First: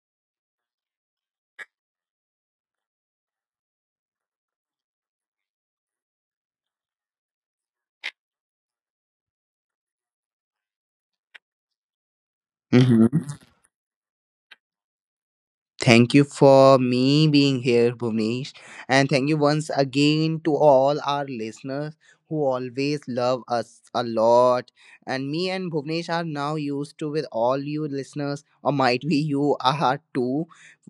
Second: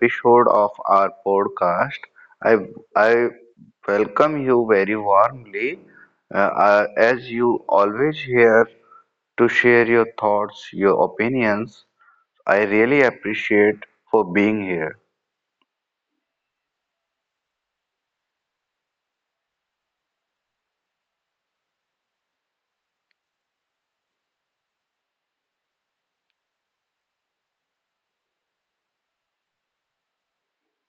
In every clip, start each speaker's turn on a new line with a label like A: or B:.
A: episode of our podcast. I I welcome you very warmly, uh, as you always here to share your thoughts, your opinions. I really
B: Mhm.
A: appreciate for being here.
B: Thank you for me being here, Bhuvnesh. And thank you once again to all our listeners who always love us a lot. And me and Bhuvnesh are now used to with all you listeners, or might be you are too,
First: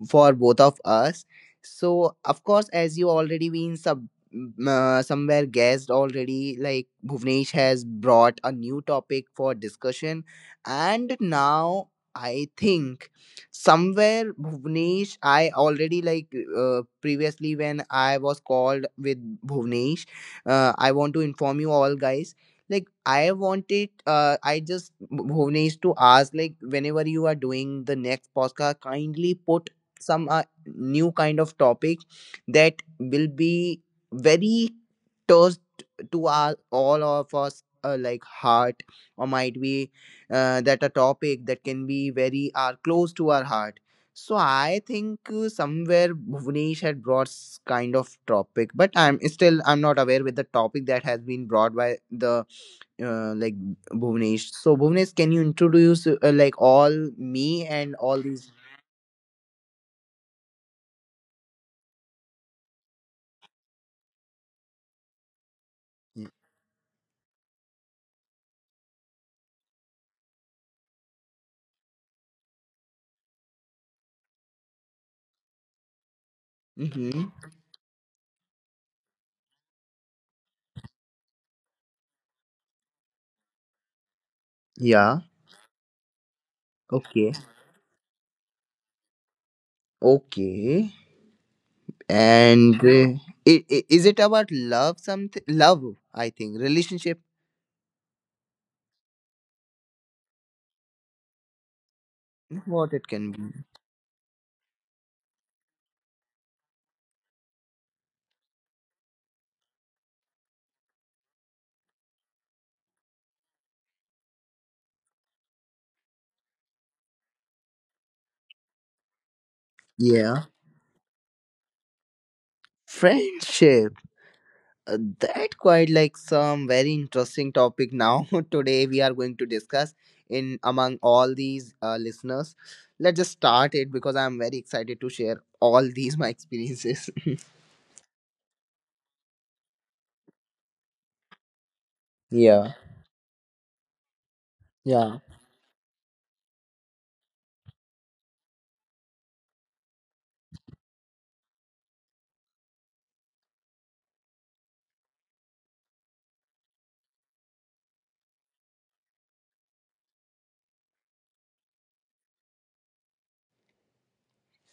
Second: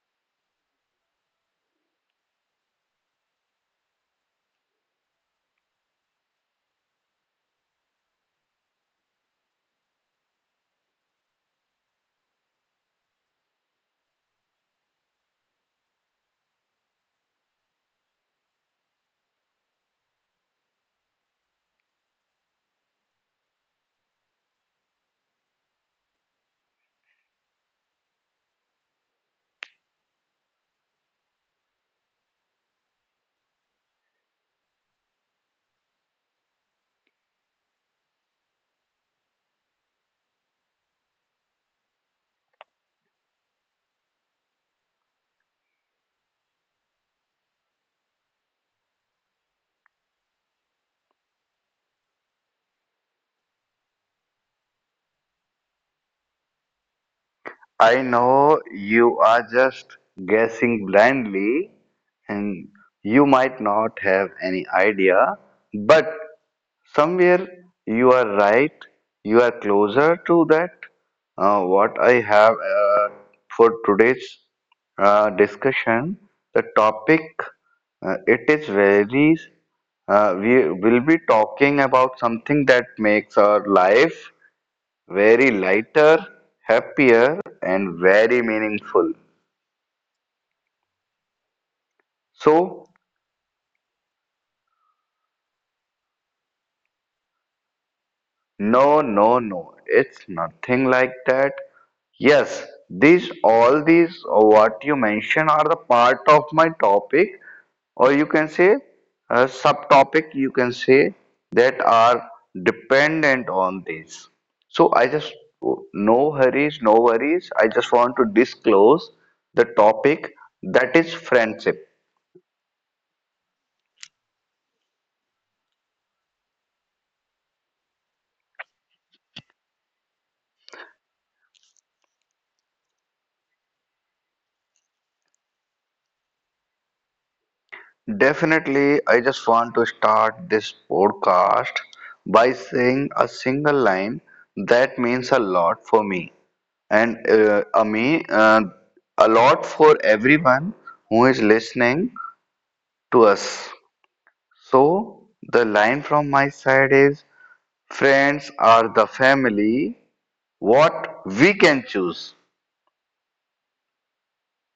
B: for both of us. So, of course, as you already been somewhere guessed already, like Bhuvnesh has brought a new topic for discussion. And now I think somewhere bhuvnesh I already like previously when I was called with bhuvnesh I want to inform you all guys like I wanted I just bhuvnesh to ask like whenever you are doing the next podcast kindly put some new kind of topic that will be very touched to our all of us like heart or might be that a topic that can be very are close to our heart. So I think somewhere Bhuvnesh had brought kind of topic, but I'm still I'm not aware with the topic that has been brought by the uh, like Bhuvnesh. So Bhuvnesh, can you introduce like all me and
A: I
B: all these?
A: know you are just guessing blindly and you might not have any idea, but somewhere you are right. You are closer to that. What I have for today's discussion, the topic,
B: Mm-hmm.
A: it is we will be talking about something that makes our life
B: Yeah.
A: very lighter,
B: Okay.
A: happier, and very meaningful.
B: Okay. And
A: So,
B: is it about love? Something love? I think relationship.
A: no, no, no, it's nothing like that. Yes,
B: What it
A: these
B: can be.
A: all these what you mentioned are the part of my topic, or you can say a subtopic, you can say that are dependent on this. So, I just no hurries, no worries. I just want to disclose the topic
B: Yeah.
A: that is friendship.
B: Friendship. That quite like some very interesting topic now. Today we are going to discuss in among all these listeners. Let's just start it because I'm very excited to share all these my experiences.
A: Definitely, I just want to start this podcast by
B: Yeah.
A: saying a single line that
B: Yeah.
A: means a lot for me and a lot for everyone who is listening to us. So the line from my side is friends are the family what we can choose.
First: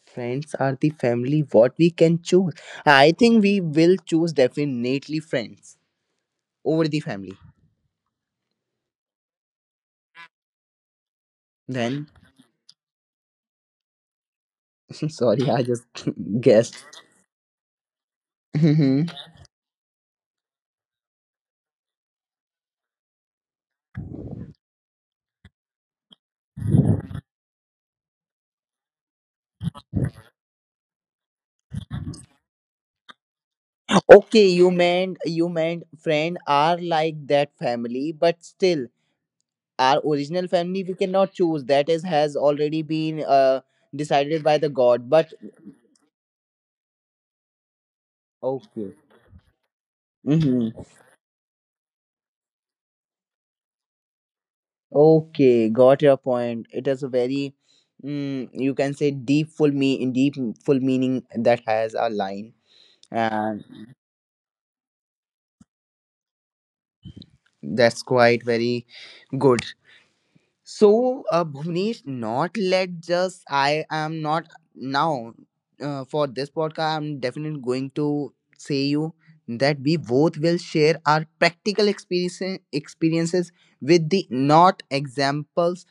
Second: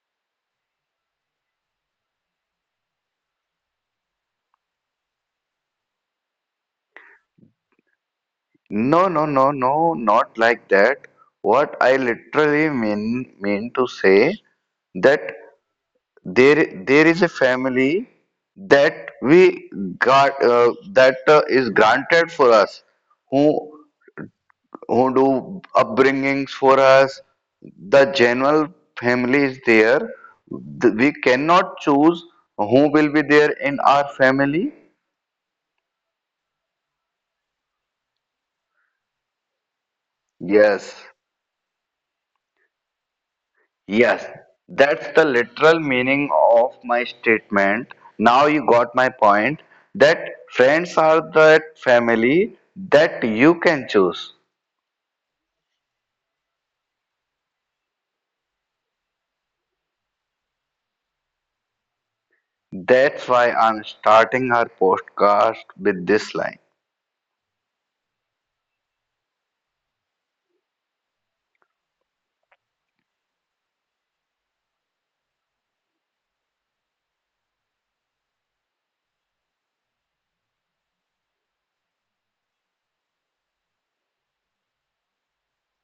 B: Friends are the family what we can choose. I think we will choose definitely friends over the family.
A: No, no, no, no, not like that. What I
B: Then
A: literally mean to say that
B: sorry, I just
A: there
B: guessed.
A: there is a family that we got that is granted for us who who do upbringings for us the general family is there. We cannot choose who will be there in our
B: Okay,
A: family.
B: you meant friend are like that family, but still our original family we
A: Yes,
B: cannot choose. That is has already been
A: yes,
B: decided by the God.
A: that's the
B: But
A: literal meaning of my statement. Now you
B: okay,
A: got my point that
B: hmm
A: friends are that family that you can choose.
B: okay, got your point. It is a very you can say deep full meaning that has a line,
A: That's why
B: and
A: I'm starting our podcast with this line.
B: that's quite very good. So, Bhuvnesh, not let just I am not now for this podcast. I'm definitely going to say you that we both will share our practical experiences with the not examples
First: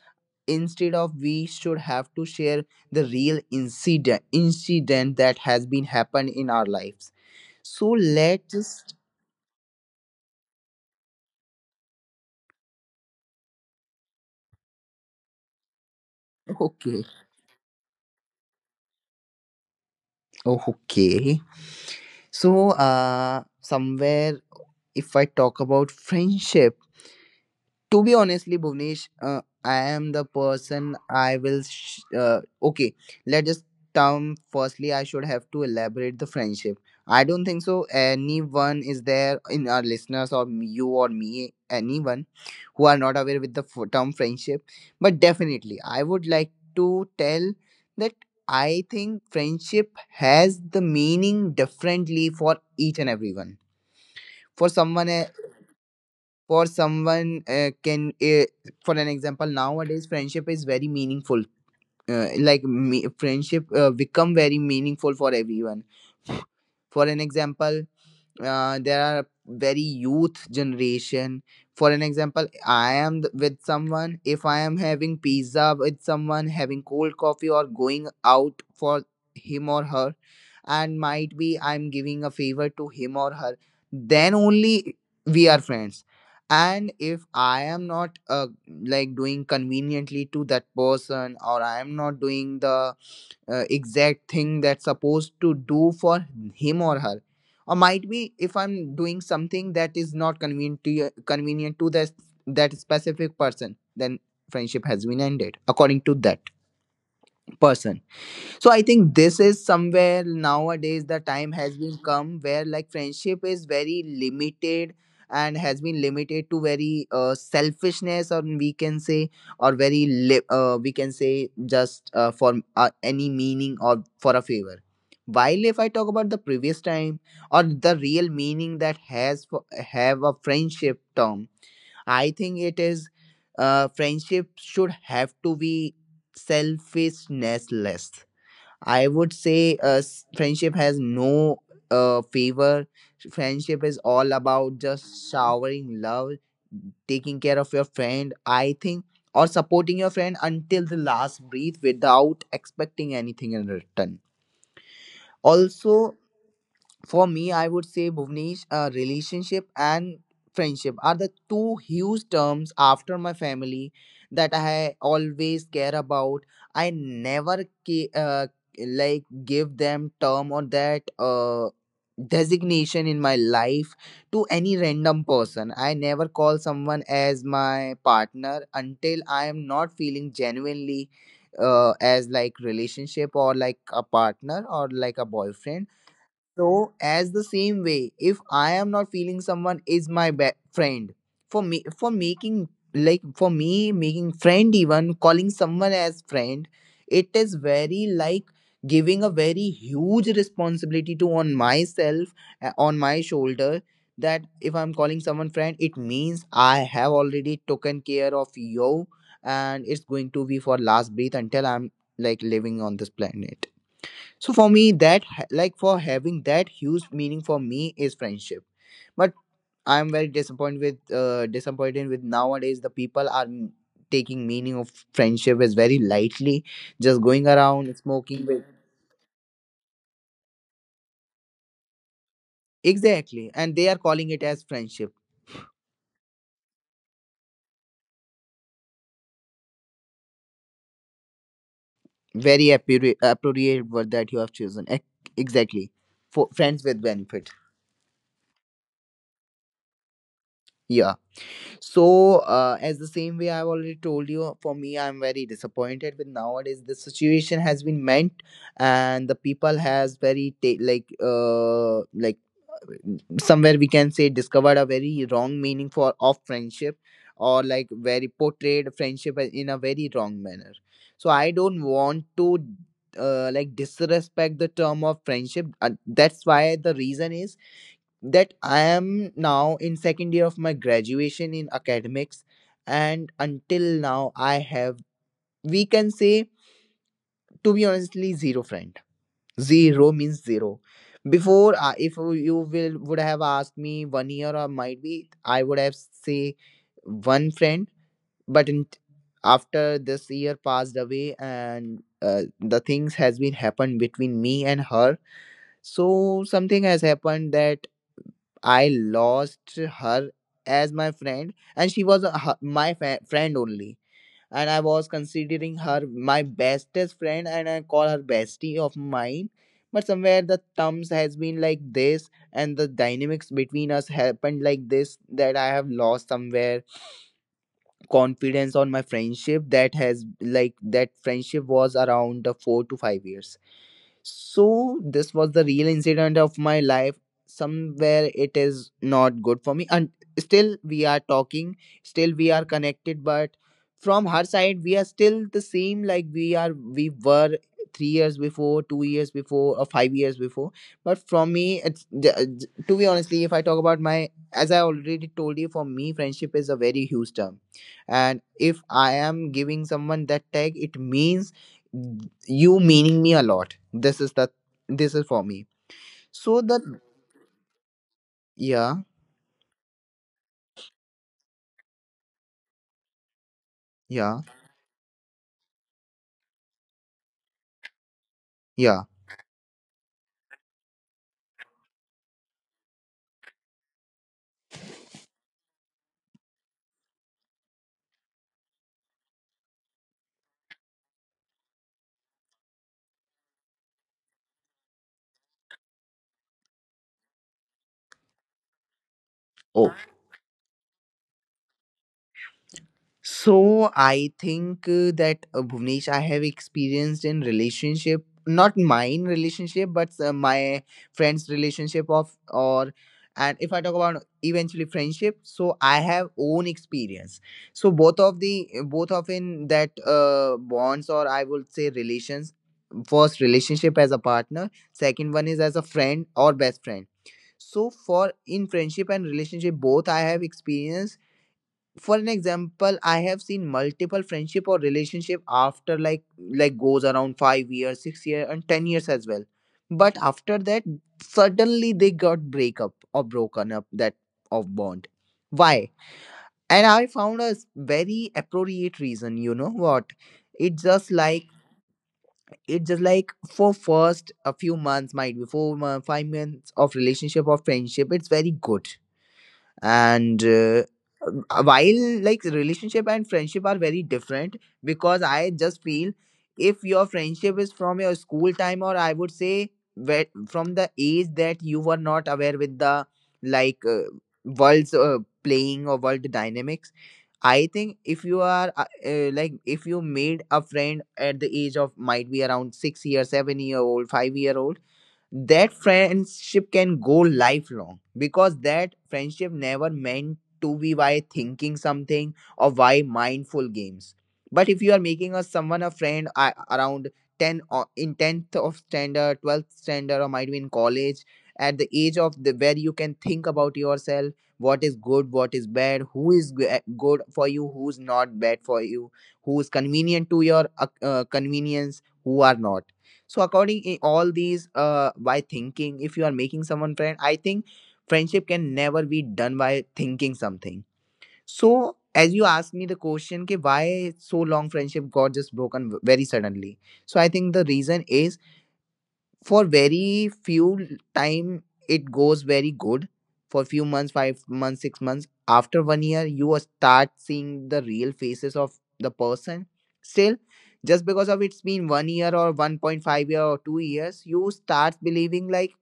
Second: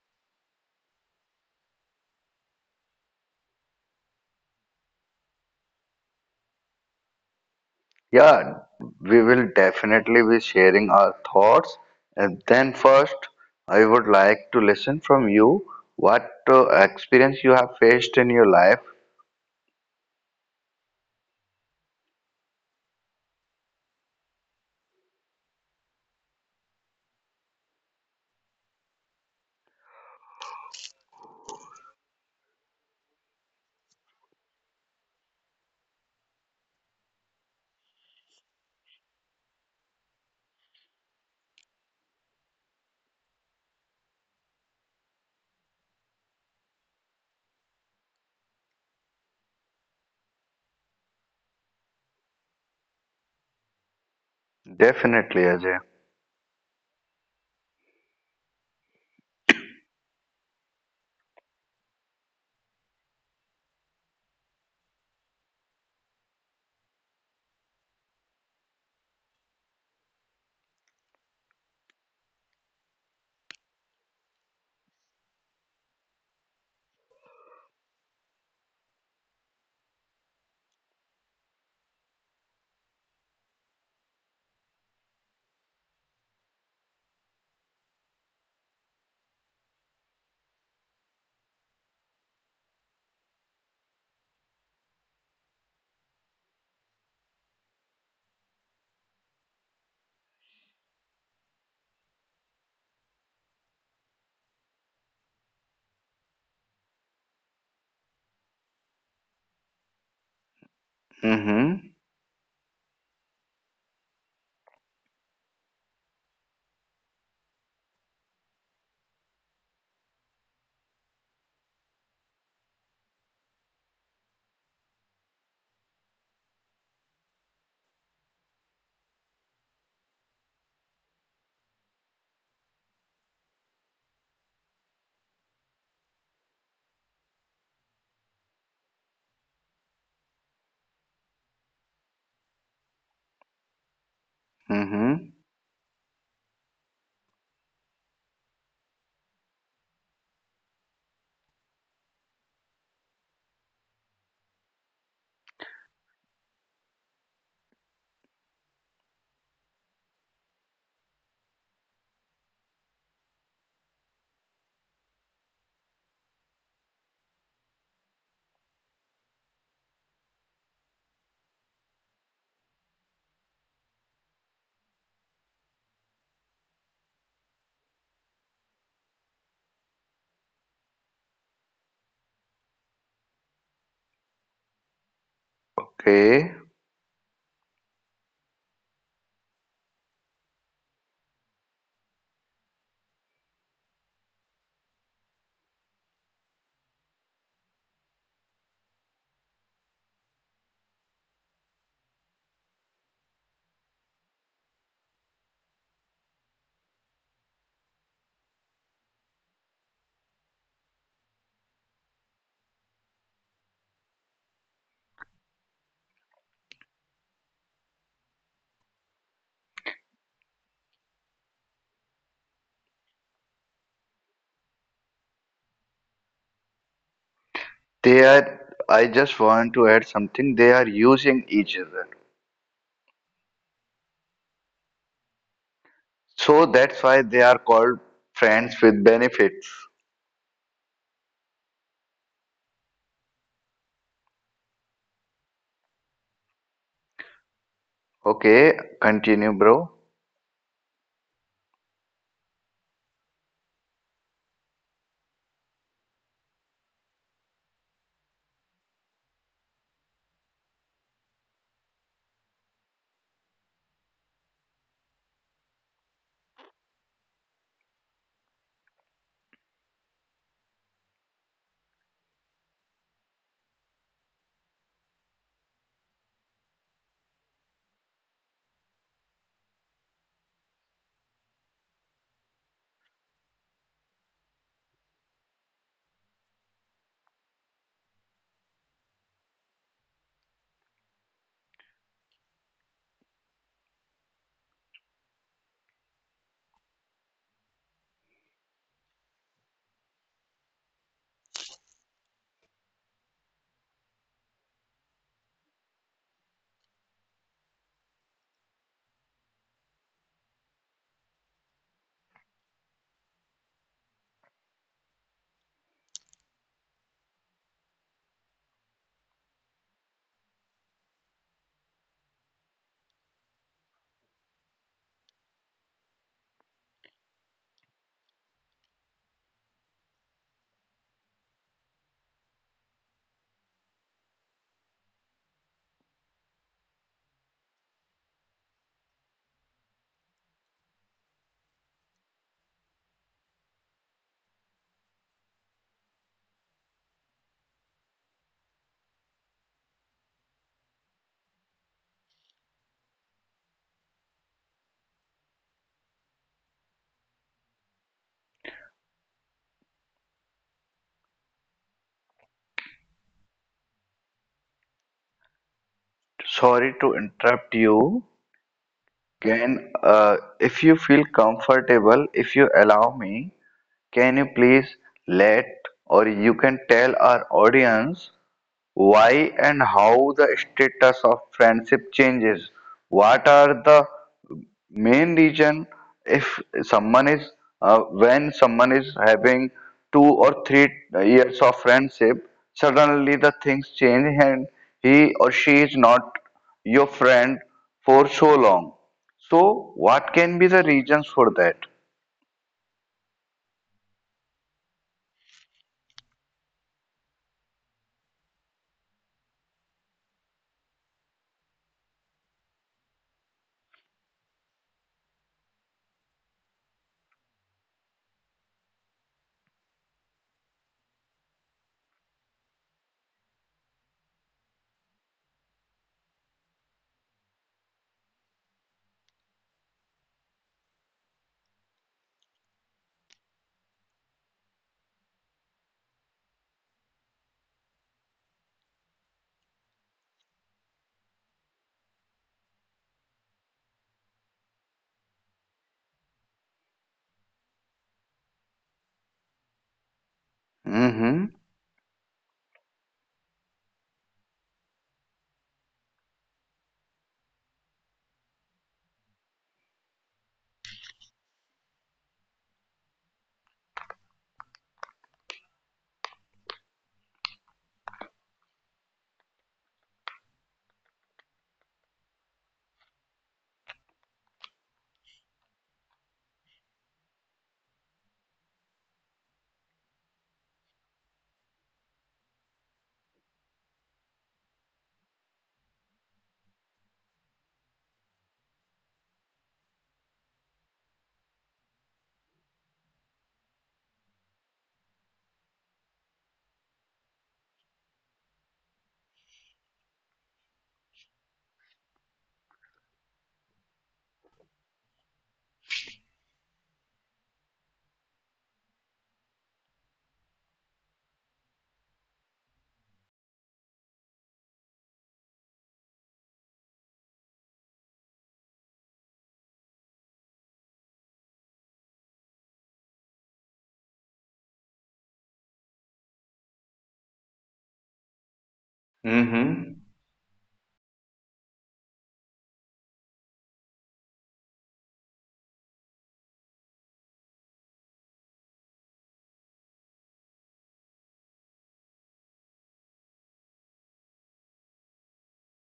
B: instead of we should have to share the real incident that has been happened in our lives. So let's
A: Yeah,
B: just
A: we will definitely be sharing our thoughts. And then, first, I would like to listen from you what
B: okay
A: experience you have faced in your life.
B: okay. So somewhere if I talk about friendship, to be honestly, Bhuvnesh, I am the person I will. Okay, let us term. Firstly, I should have to elaborate the friendship. I don't think so. Anyone is there in our listeners or you or me, anyone who are not aware with the term friendship. But definitely, I would like to tell that I think friendship has the meaning differently for each and everyone for someone
A: Definitely, Ajay.
B: for someone can for an example nowadays friendship is very meaningful like me, friendship become very meaningful for everyone for an example there are very youth generation for an example with someone if I am having pizza with someone having cold coffee or going out for him or her and might be I'm giving a favor to him or her then only we are friends and if I am not like doing conveniently to that person or I am not doing the exact thing that's supposed to do for him or her or might be if I'm doing something that is not convenient to that that specific person then friendship has been ended according to that person. So I think this is somewhere nowadays the time has
A: Mm-hmm.
B: been come where like friendship is very limited and has been limited to very selfishness or we can say or very we can say just for any meaning or for a favor while if I talk about the previous time or the real meaning that has for, have a friendship term I think it is friendship should have to be selfishness less. I would say friendship has no favor. Friendship is all about just
A: Mm-hmm.
B: showering love, taking care of your friend, I think, or supporting your friend until the last breath without expecting anything in return. Also, for me, I would say Bhuvnesh, relationship and friendship are the two huge terms after my family that I always care about. I never ca- like give them term or that designation in my life to any random person. I never call someone as my partner until I am not feeling genuinely as like relationship or like a partner or like a boyfriend.
A: Okay.
B: So, as the same way, if I am not feeling someone is my friend, for me, for making like for me making friend even calling someone as friend, it is very like giving a very huge responsibility to on myself on my shoulder that if I'm calling someone friend it means I have already taken care of you and it's going to be for last breath until I'm like living on this planet. So for me, like for having that huge meaning for me is friendship. But I'm very disappointed with nowadays the people are taking meaning of friendship is very lightly, just going around
A: They
B: smoking with
A: are, I just want to add something. They are using each other.
B: exactly, and they are calling it as friendship.
A: So that's why they are called friends with benefits.
B: Very appropriate word that you have chosen. Exactly, for friends with benefit.
A: Okay, continue, bro.
B: Yeah. So, as the same way I've already told you, for me, I'm very disappointed with nowadays. The situation has been meant, and the people has very like somewhere we can say discovered a very wrong meaning for of friendship or like very portrayed friendship in a very wrong manner. So I don't want to like disrespect the term of friendship. That's why the reason is that I am now in second year of my graduation in academics, and until now I have we can say to be honestly zero friend. Zero means zero. Before, if you will would have asked me one year or might be, I would have say one friend. But in, after this year passed away and the things has been happened between me and her, so something has happened that I lost her as my friend, and she was a, her- my fa- friend only. And I was considering her my bestest friend, and I call her bestie of mine. But somewhere the terms has been like this, and the dynamics between us happened like this that I have lost somewhere confidence on my friendship that has like that friendship was around the 4 to 5 years. So this was the real incident of my life. Somewhere it is not good for me, and still we are talking, still we are connected. But from her side, we are still the same like we were 3 years before, 2 years before, or 5 years before. But from me, to be honestly, if I talk about my, as I already told you, for me, friendship is a very huge term, and if I am giving someone that tag, it means you meaning me a lot. This is the this is for me so that
A: Sorry to interrupt you.
B: yeah
A: Can, if you feel comfortable, if you allow me, can
B: yeah
A: you please let or you can tell our audience
B: yeah
A: why and how the status of friendship changes? What are the main reason if someone is when someone is having 2 or 3 years of friendship, suddenly the things change and he or she is not your friend for so long. So,
B: oh.
A: what can be the reasons for that?
B: So I think that Bhuvnesh, I have experienced in relationship, not mine relationship, but my friends' relationship of or and if I talk about eventually friendship, so I have own experience. So both of in that bonds or I would say relations. First relationship as a partner, second one is as a friend or best friend. So for in friendship and relationship both I have experienced. For an example, I have seen multiple friendship or relationship after like goes around 5 years 6 years and 10 years as well, but after that suddenly they got break up or broken up that of bond. Why? And I found a s- very appropriate reason, you know what? It's just
A: Hmm
B: like it's just like for first a few months might be 4 months 5 months of relationship or friendship, it's very good. And while like relationship and friendship are very different, because I just feel if your friendship is from your school time, or I would say from the age that you were not aware with the like uh, world's playing or world dynamics. I think if you are like if you made a friend at the age of might be around 6 year 7-year-old 5-year old, that friendship can go lifelong, because that friendship never meant to be by thinking something or by mindful games. But if you are making a someone a friend around 10, or in 10th of standard, 12th standard, or might be in college, at the age of the where you can think about yourself what is good, what is bad, who is good for you, who's not bad for you, who's convenient to your convenience, who are not. So according in all these by thinking, if you are making someone friend, I think friendship can never be done by thinking something. So as you asked me the question ki why so long friendship got just broken very suddenly, so I think the reason is for
A: Mm-hmm.
B: very few time it goes very good. For few months 5 months 6 months, after 1 year you will start seeing the real faces of the person. Still, just because of it's been 1 year or 1.5 year or 2 years, you start believing like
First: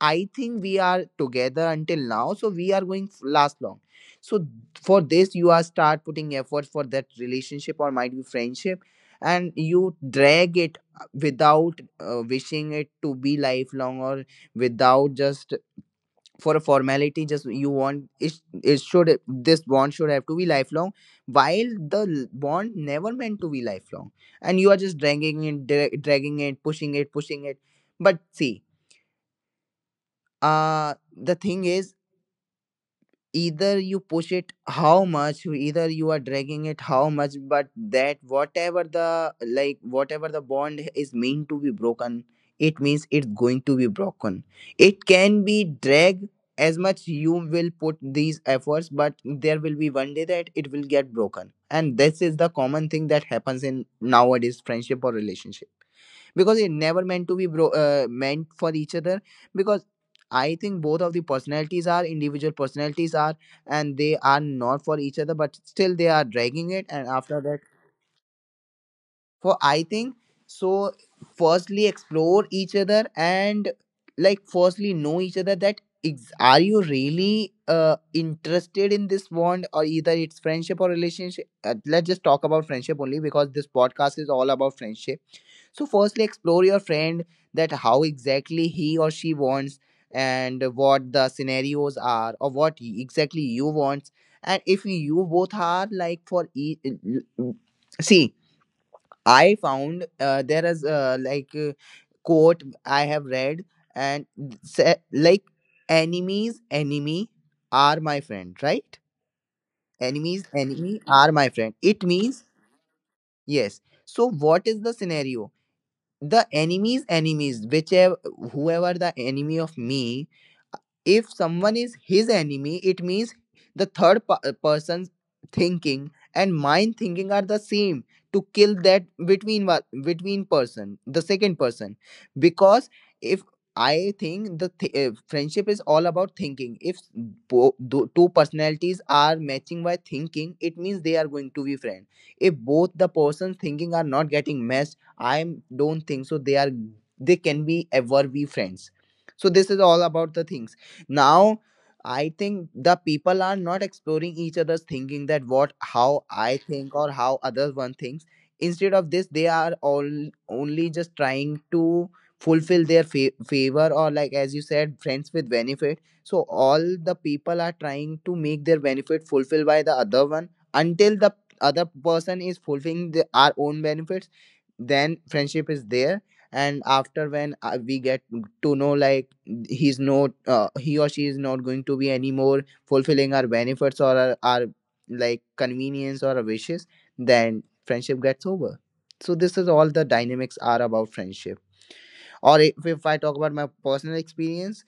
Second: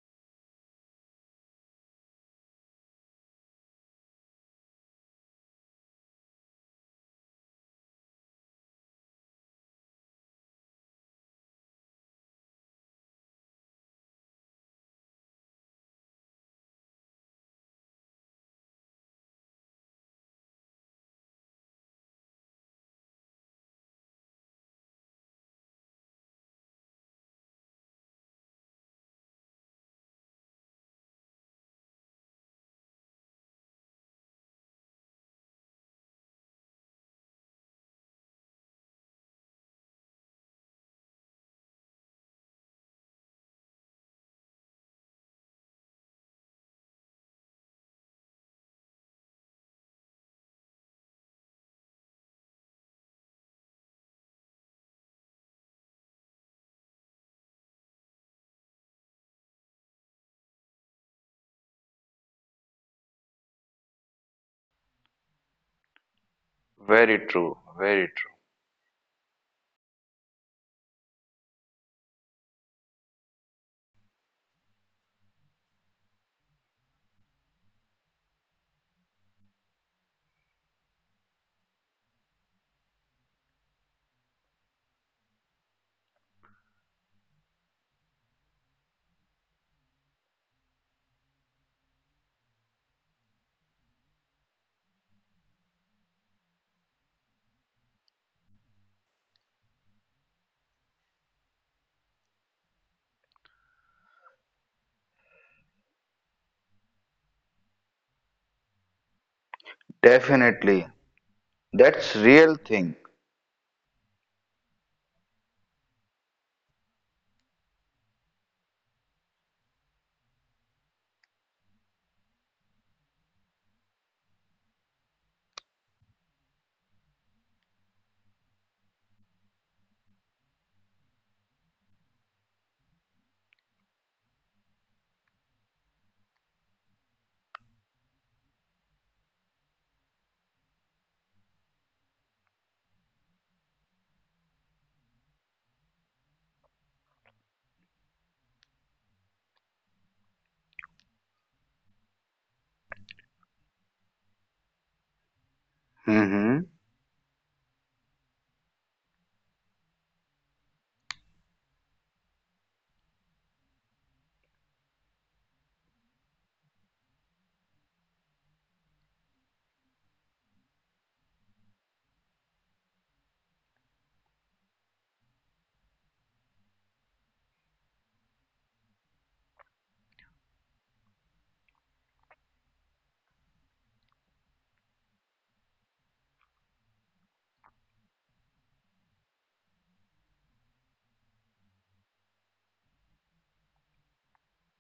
B: I think we are together until now, so we are going last long. So for this, you are start putting effort for that relationship or might be friendship, and you drag it without wishing it to be lifelong, or without just for a formality. Just you want it. It should this bond should have to be lifelong, while the bond never meant to be lifelong, and you are just dragging it, dragging it, pushing it, pushing it. But see, uh the thing is either you push it how much, either you are dragging it how much, but that whatever the like whatever the bond is meant to be broken, it means it's going to be broken. It can be dragged as much you will put these efforts, but there will be one day that it will get broken. And this is the common thing that happens in nowadays friendship or relationship, because it never meant to be bro meant for each other, because I think both of the personalities are individual personalities are, and they are not for each other, but still they are dragging it. And
A: Very
B: after
A: true.
B: that,
A: Very true.
B: for I think, so firstly explore each other, and like firstly know each other that are you really interested in this bond, or either it's friendship or relationship. Let's just talk about friendship only because this podcast is all about friendship. So, firstly, explore your friend, that how exactly he or she wants, and what the scenarios are, or what exactly you want. And if you both are like for see, I found there is quote I have read, and like enemies enemy are my friend, right? Enemies
A: Definitely.
B: enemy are my friend. It
A: That's
B: means
A: real thing.
B: yes. So what is the scenario? The enemy's enemies whichever, whoever the enemy of me, if someone is his enemy, it means the third person's thinking and mine thinking are the same to kill that between between person, the second person. Because if I think the friendship is all about thinking. If two personalities are matching by thinking, it means they are going to be friends. If both the persons thinking are not getting matched, I don't think so. They are they can be ever be friends. So this is all about the things. Now I think the people are not exploring each other's thinking, that what how I
A: Mm-hmm.
B: think or how other one thinks. Instead of this, they are all only just trying to fulfill their favor, or like as you said friends with benefit. So all the people are trying to make their benefit fulfilled by the other one until the other person is fulfilling the, our own benefits, then friendship is there. And after when we get to know like he's not he or she is not going to be anymore fulfilling our benefits or our like convenience or our wishes, then friendship gets over. So this is all the dynamics are about friendship. Or if I talk about my personal experience,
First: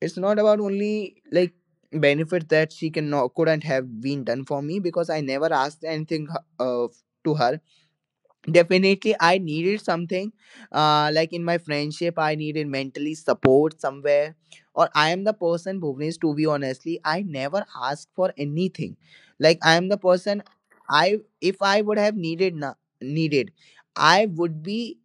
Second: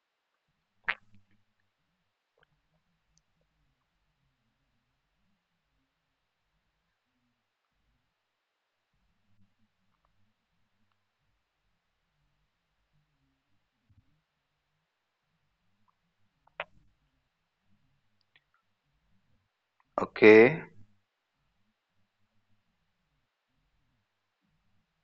B: it's not about only like benefit that she can not couldn't have been done for me because I never asked anything uh, to her. Definitely, I needed something. Like in my friendship, I needed mentally support somewhere. Or I am the person, Bhuvnesh, to be honestly, I never ask for anything. Like I am the person,
A: Okay,
B: I if I would have needed needed, I would be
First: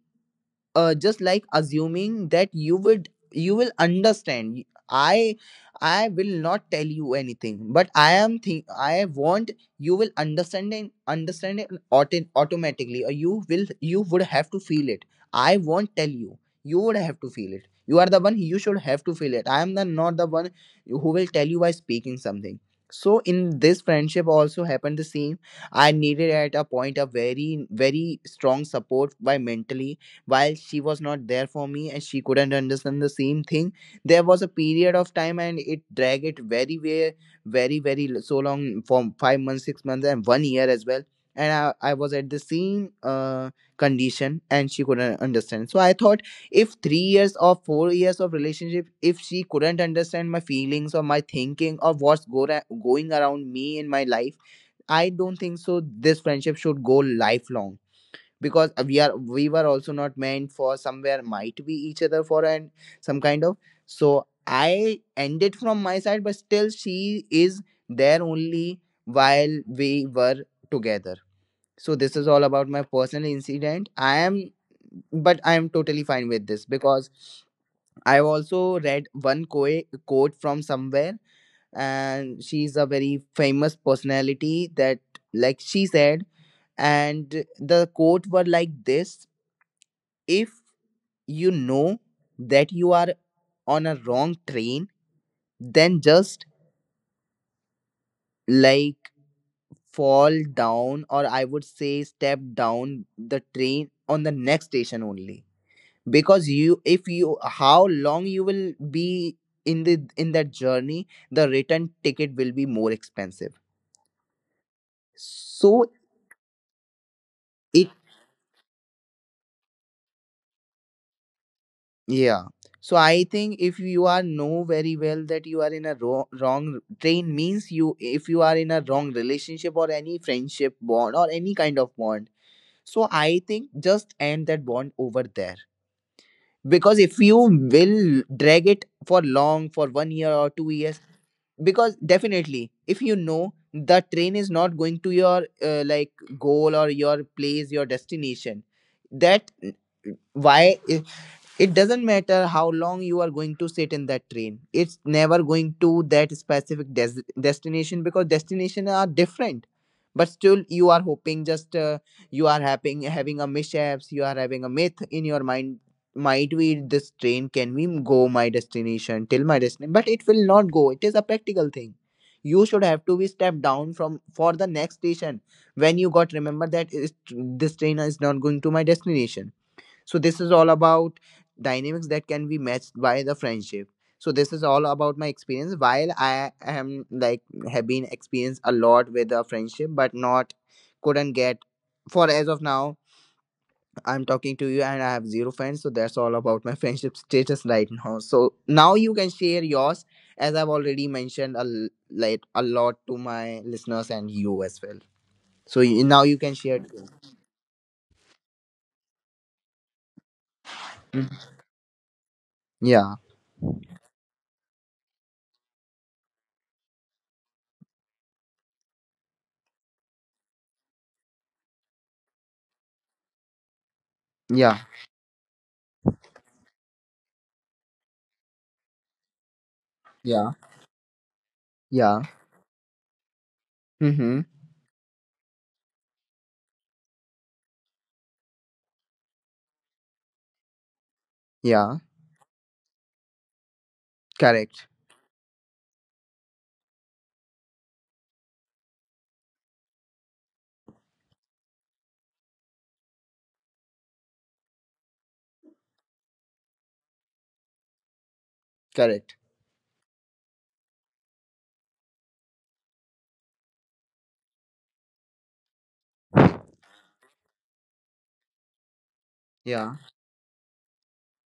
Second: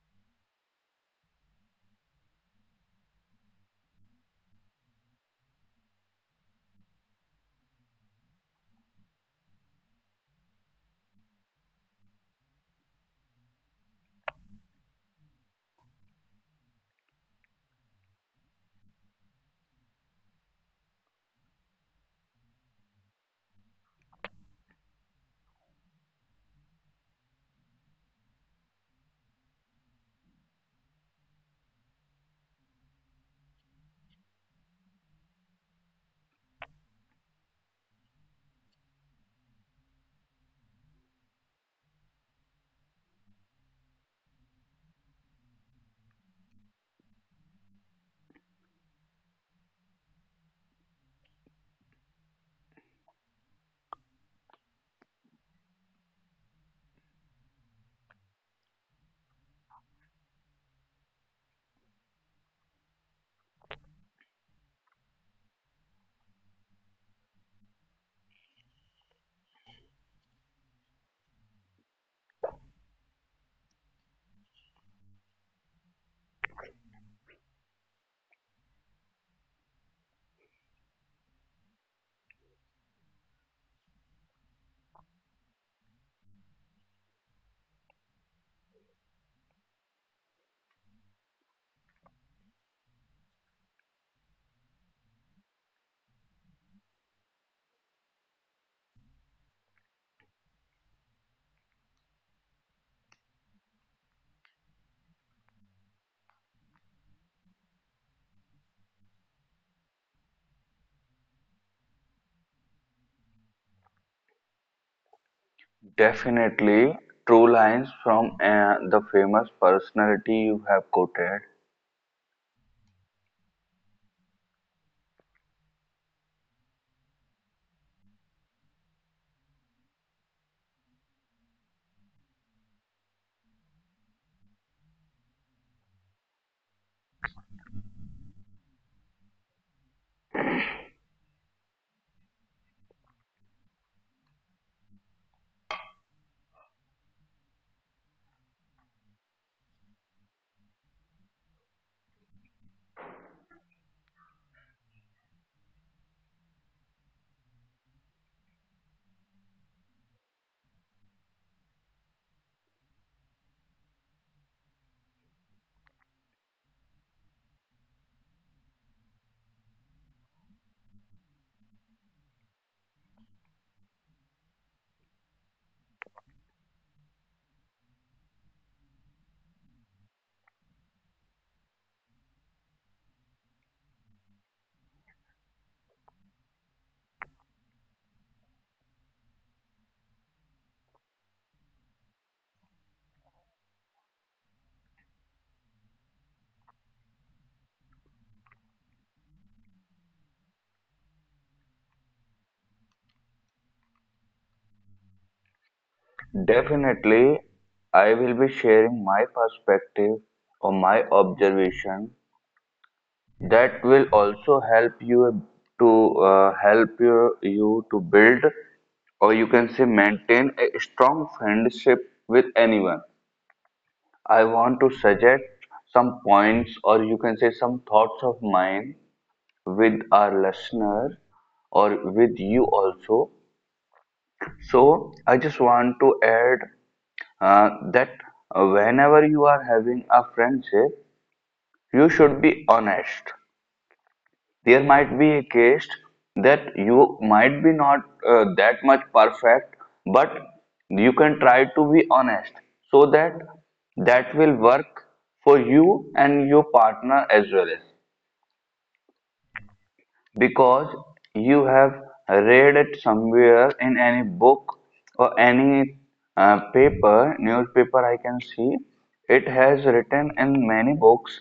B: just like assuming that you would you will understand I will not tell you anything, but I am think I want you will understand and understand it automatically, or you will you would have to feel it. I won't tell you. You would have to feel it. You are the one, you should have to feel it. I am the not the one who will tell you by speaking something. So in this friendship also happened the same. I needed at a point a very strong support by mentally, while she was not there for me, and she couldn't understand the same thing. There was a period of time, and it dragged it very very very very so long for 5 months 6 months and 1 year as well. And I was at the same condition, and she couldn't understand. So I thought, if 3 years or 4 years of relationship, if she couldn't understand my feelings or my thinking or what's going around me in my life, I don't think so this friendship should go lifelong. Because we are we were also not meant for somewhere might be each other for and some kind of. So I ended from my side, but still she is there only, while we were together. So this is all about my personal incident. I am, but I am totally fine with this, because I also read one quote from somewhere, and she's a very famous personality. That, like she said, and the quote were like this. If you know that you are on a wrong train, then just like fall down, or I would say step down the train on the next station only. Because you, if you, how long you will be in the in that journey, the return ticket will be more expensive. So
A: definitely true
B: it.
A: lines from the famous personality you have quoted.
B: Yeah. So I think if you are know very well that you are in a wrong train, means you if you are in a wrong relationship, or any friendship bond or any kind of bond. So I think just end that bond over there. Because if you will drag it for long, for 1 year or 2 years, because definitely if you know the train is not going to your like goal or your place, your destination, that why eh, it doesn't matter how long you are going to sit in that train, it's never going to that specific destination, because destinations are different. But still you are hoping just you are having a mishaps, you are having a myth in your mind, might we this train can we go my destination till my destination, but it will not go. It is a practical thing. You should have to be stepped down from for the next station, when you got remember that is, this train is not going to my destination. So this is all about dynamics that can be matched by the friendship. So this is all about my experience. While I am like have been experienced a lot with the friendship, but not couldn't get for as of now. I'm talking to you and I have zero friends, so that's all about my friendship status right now. So now you can share yours, as I've already mentioned like a lot to my listeners and you as well. So now you can share. Too.
A: Definitely, I will be sharing my perspective or my
B: Mhm.
A: observation
B: Yeah,
A: that will also help you to help you to build or you can say maintain a strong friendship with anyone. I want
B: yeah,
A: to suggest some points or you can say some thoughts of mine with our
B: yeah,
A: listener or
B: yeah.
A: with you also.
B: Mm-hmm.
A: So I just want to add that whenever you are having a friendship,
B: Yeah.
A: you should be honest.
B: Correct.
A: There might be a case that you might be not that much perfect, but you can try to be honest so that that will work for you and your partner as well. As.
B: Correct.
A: Because you have read it somewhere in any book or any paper, newspaper I can see. It has
B: Yeah.
A: written in many books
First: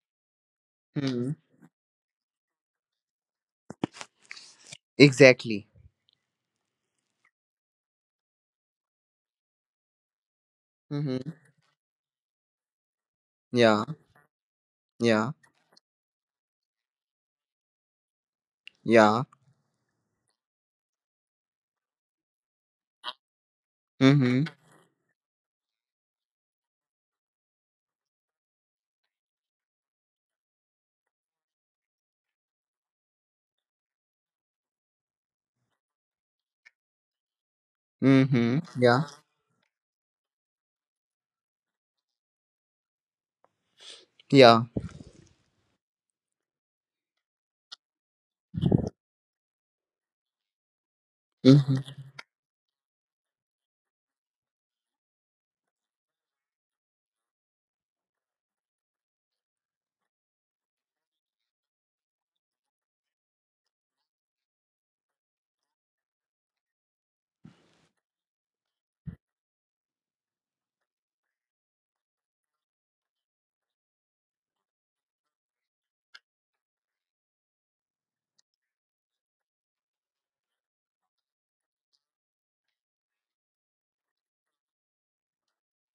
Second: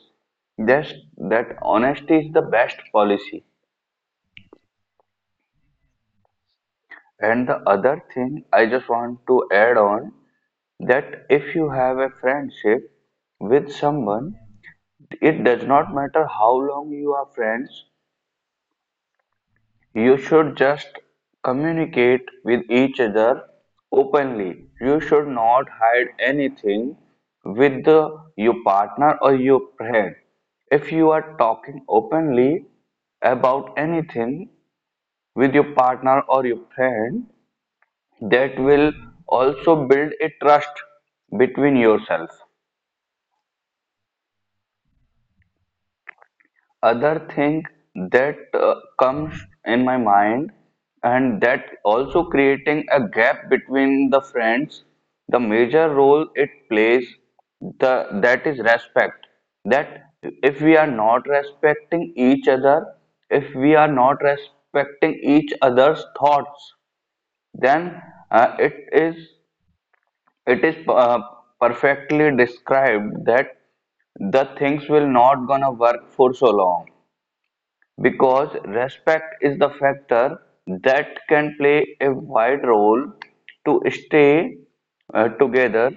A: just
B: Hmm.
A: that honesty is the best policy.
B: Exactly.
A: And the other thing I just want to add on that
B: Hmm.
A: if you have a friendship with
B: Yeah.
A: someone,
B: Yeah.
A: it does not matter how long you are friends.
B: Yeah.
A: You should just communicate with each other
B: Hmm.
A: openly. You should not hide anything with your partner or your friend. If you are talking openly about anything with your partner or your friend, that
B: Hmm.
A: will
B: Yeah.
A: also build a trust between yourself.
B: Yeah.
A: Other thing that comes in my mind and that
B: Hmm.
A: also creating a gap between the friends, the major role it plays, the that is respect. That if we are not respecting each other, if we are not respecting each other's thoughts, then uh, it is it is perfectly described that the things will not gonna work for so long, because respect is the factor that can play a wide role to stay together.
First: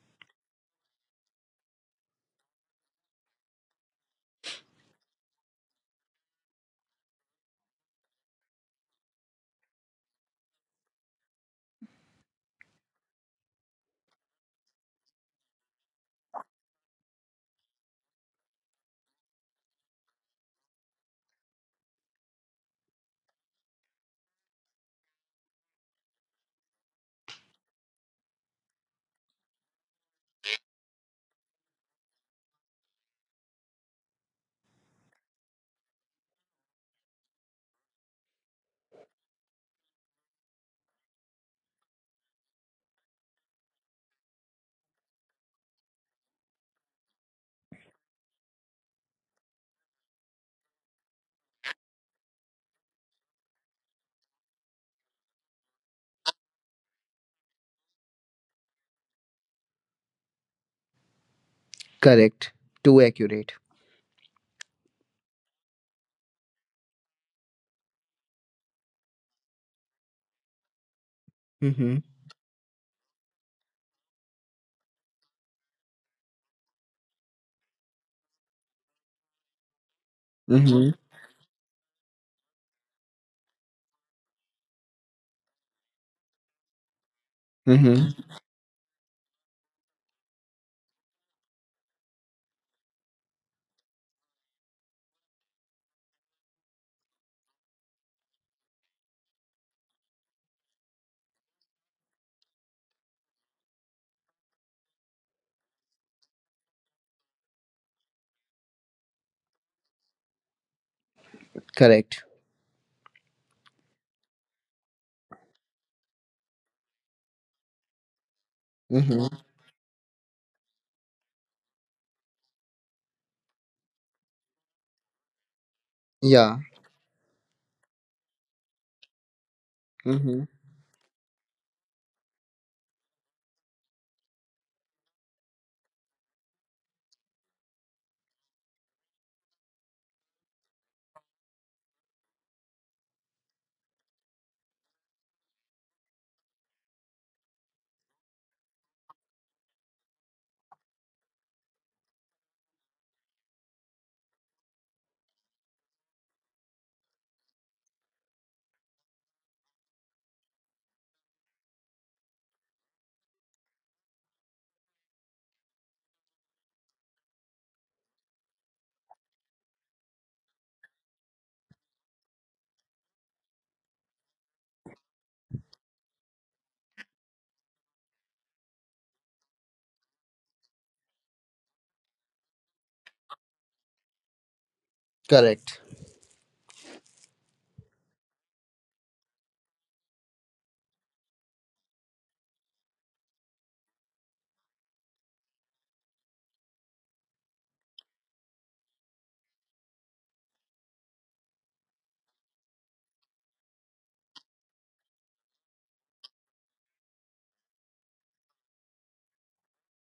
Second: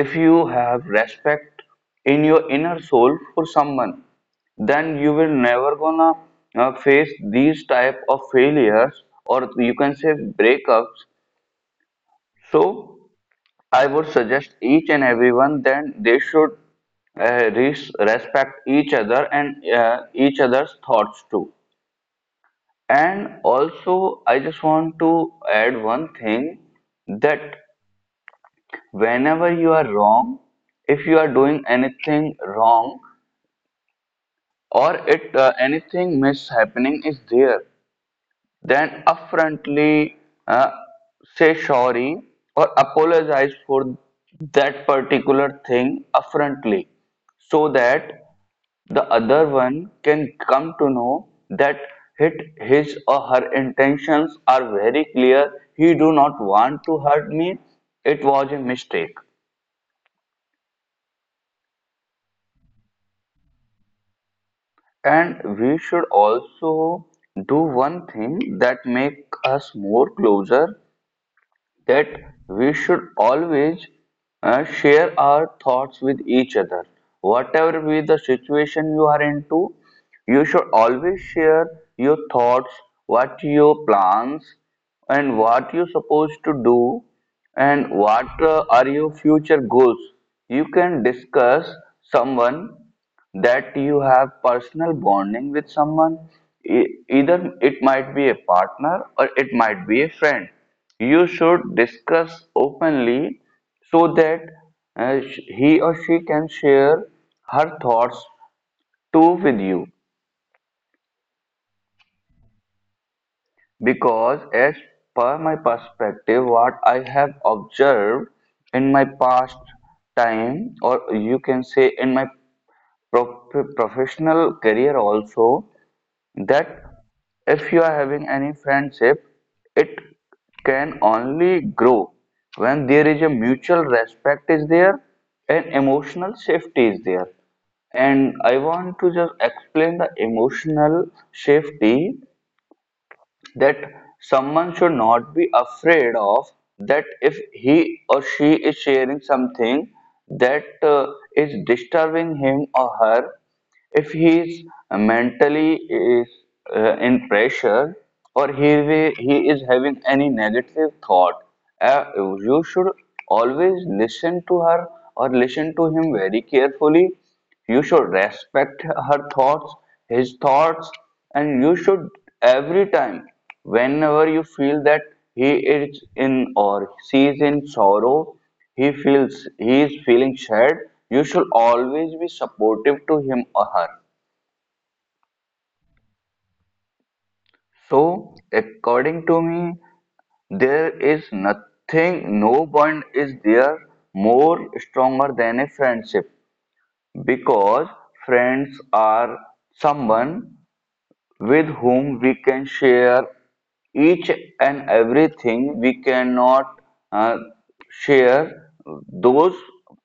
A: If you have respect in your inner soul for someone, then you will never gonna face these type of failures, or you can say breakups. So I would suggest each and everyone that they should respect each other, and each other's thoughts too. And also, I just want to add one thing, that whenever you are wrong, if you are doing anything wrong or it anything mishappening is there, then upfrontly uh, say sorry or apologize for that particular thing upfrontly, so that the other one can come to know that hit his or her intentions are very clear. He do not want to hurt me. It was a mistake.
B: Correct. Too accurate.
A: And we should also do one thing that make us more closer,
B: Hmm.
A: that we should always share our thoughts with each other. Whatever be the situation you are into, you should
B: Hmm.
A: always share your thoughts, what your plans, and what you supposed to do, and
B: Hmm.
A: what are your future goals. You can discuss someone that you have personal bonding with someone. Either it might be a partner or it might be a friend, you should discuss openly so that he or she can share her thoughts too with you.
B: Correct.
A: Because as per my perspective what I have observed in my
B: Hmm.
A: past time or you can say in my prof- professional career also,
B: Yeah.
A: that if you are having any friendship, it
B: Hmm.
A: can only grow when there is a mutual respect is there and emotional safety is there. And I want to just explain the emotional safety, that someone should not be afraid of that if he or she is sharing something that is disturbing him or her, if he is mentally is in pressure, or he is having any negative thought, you should always listen to her or listen to him very carefully. You should respect her thoughts, his thoughts, and you should every time, whenever you feel that he is in or she is in sorrow, he feels he is feeling sad, you should always be supportive to him or her.
B: Correct.
A: So, according to me, there is nothing, no bond is there more stronger than a friendship, because friends are someone with whom we can share each and everything. We cannot uh, share those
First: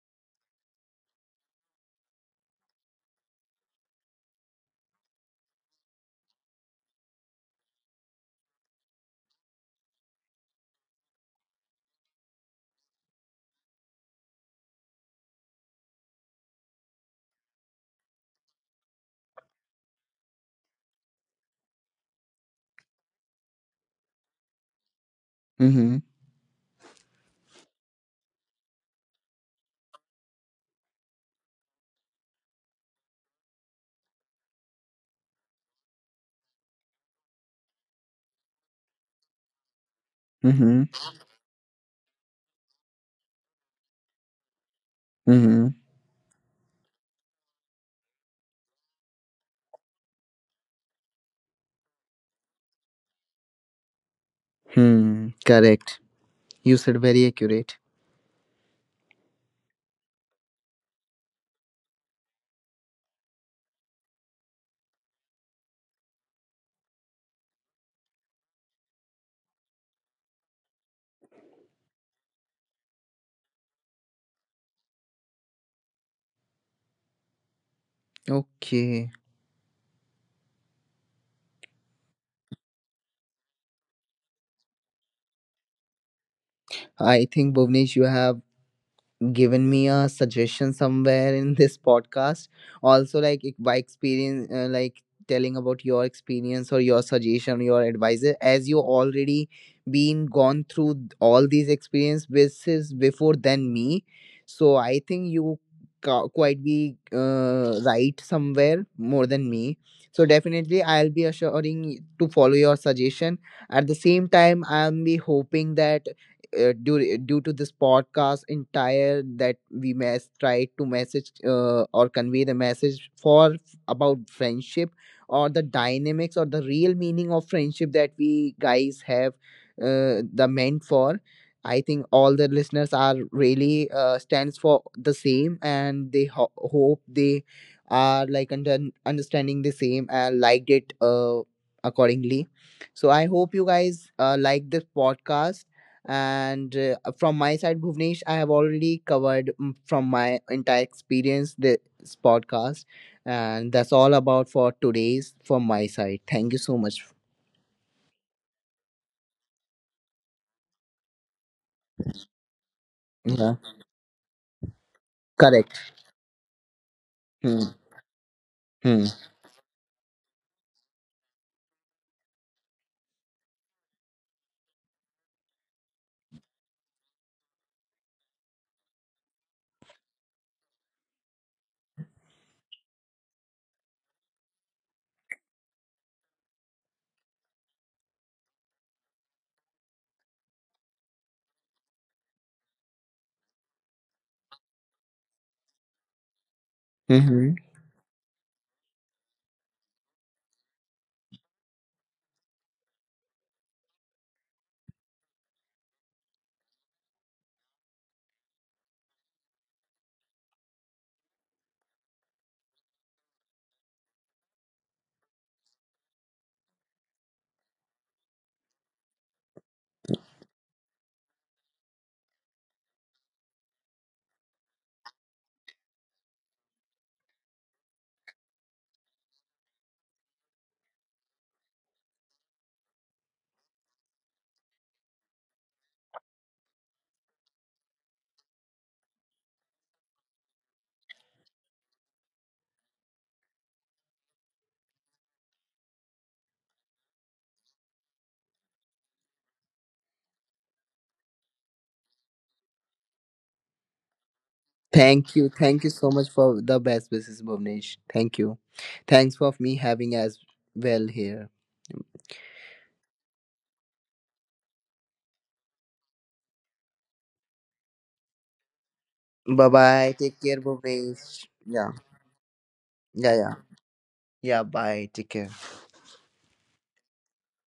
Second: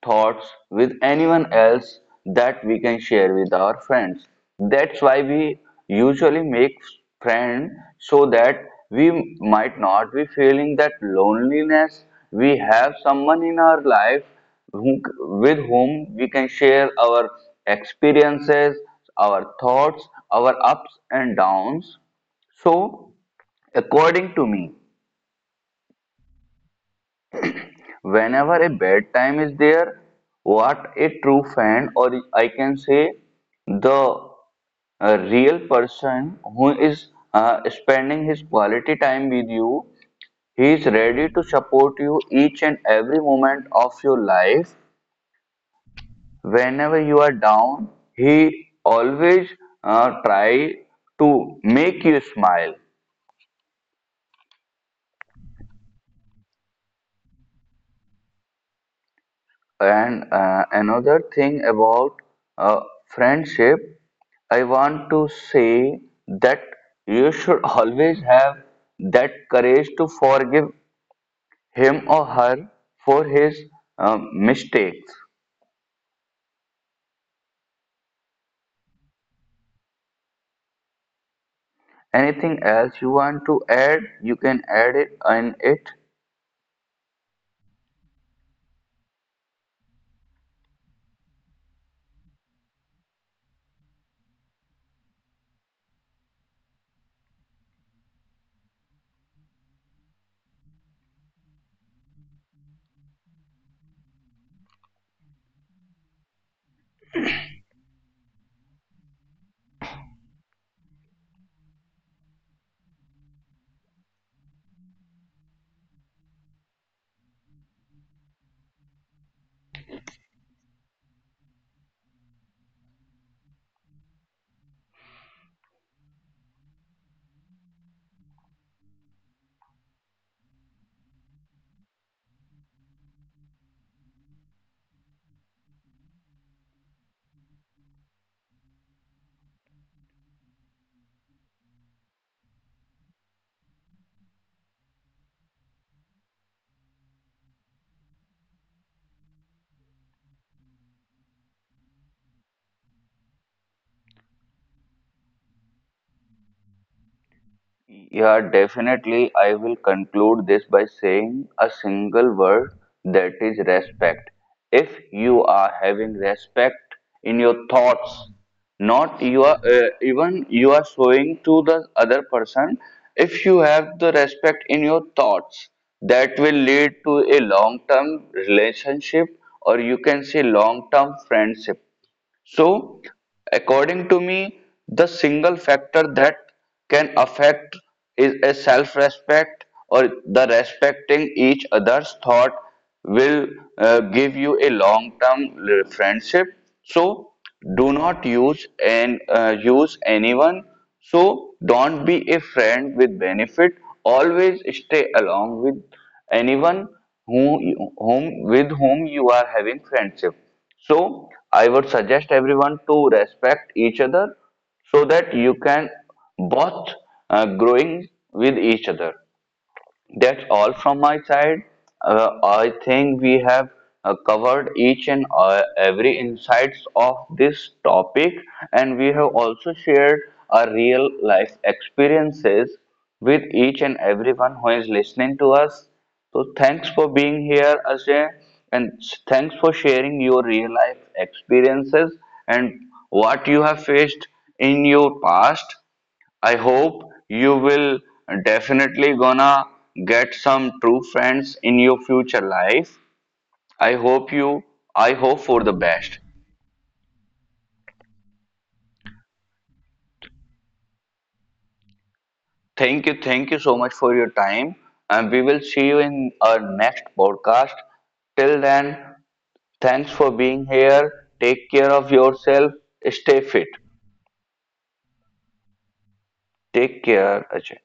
A: thoughts with anyone else that we can share with our friends. That's why we usually make friends so that we might not be feeling that loneliness. We have someone in our life who, with whom we can share our experiences, our thoughts, our ups and downs. So, according to me,
B: Hmm.
A: whenever a bad time is there, what a true fan, or I can say the real person who is spending his quality time with you, he
B: Hmm.
A: is ready to support you each and every moment of your life.
B: Hmm.
A: Whenever you are down, he always try to make you smile.
B: Hmm. Correct. You said very accurate.
A: And another thing about uh, friendship, I want to say that you should always have that courage to forgive him or her for his mistakes.
B: Okay.
A: Anything else you want to add, you can add it in it.
B: I think Bhuvnesh, you have given me a suggestion somewhere in this podcast also, like by experience like telling about your experience or your suggestion your advice, as you already been gone through all these experiences before than me. So I think you quite be right somewhere more than me. So definitely I'll be assuring to follow your suggestion. At the same time, I'm be hoping that due to this podcast entire that we mess try to message or convey the message for about friendship, or the dynamics or the real meaning of friendship that we guys have the meant for. I think all the listeners are really stands for the same, and they hope they are like understanding the same and liked it accordingly. So I hope you guys like this podcast. And from my side Bhuvnesh, I have already covered from my entire experience this podcast. And that's all about for today's from my side. Thank you so much.
A: Yeah, definitely. I will conclude this by saying a single word that is
B: Yeah.
A: respect. If you are
B: Correct.
A: having respect in your
B: Hmm.
A: thoughts,
B: Hmm.
A: not you are even you are showing to the other person. If you have the respect in your thoughts, that will lead to a long-term relationship, or you can say long-term friendship. So, according to me, the single factor that can affect is a self respect or the respecting each other's thought will give you a long term friendship. So,
B: Hmm.
A: do not use and use anyone. So, don't be a friend with benefit. Always stay along with anyone who, whom with whom you are having friendship. So I would suggest everyone to respect each other so that you can both growing with each other. That's all from my side. I think we have covered each and every insights of this topic, and we have also shared our real life experiences with each and everyone who is listening to us. So thanks for being here, Ajay, and thanks for sharing your real life experiences and what you have faced in your past. I hope you will definitely gonna get some true friends in your future life. I hope you I hope
B: Thank you,
A: for the
B: thank you
A: best.
B: so much for the best wishes Bhuvnesh, thank you. Thanks for me having as well here.
A: Thank you so much for your time. And we will see you in our next podcast. Till then,
B: Bye
A: thanks
B: bye,
A: for
B: take
A: being
B: care
A: here.
B: Bhuvnesh.
A: Take care
B: Yeah,
A: of yourself. Stay
B: yeah, yeah,
A: fit.
B: yeah. Bye, take care.
A: Take care, Ajay.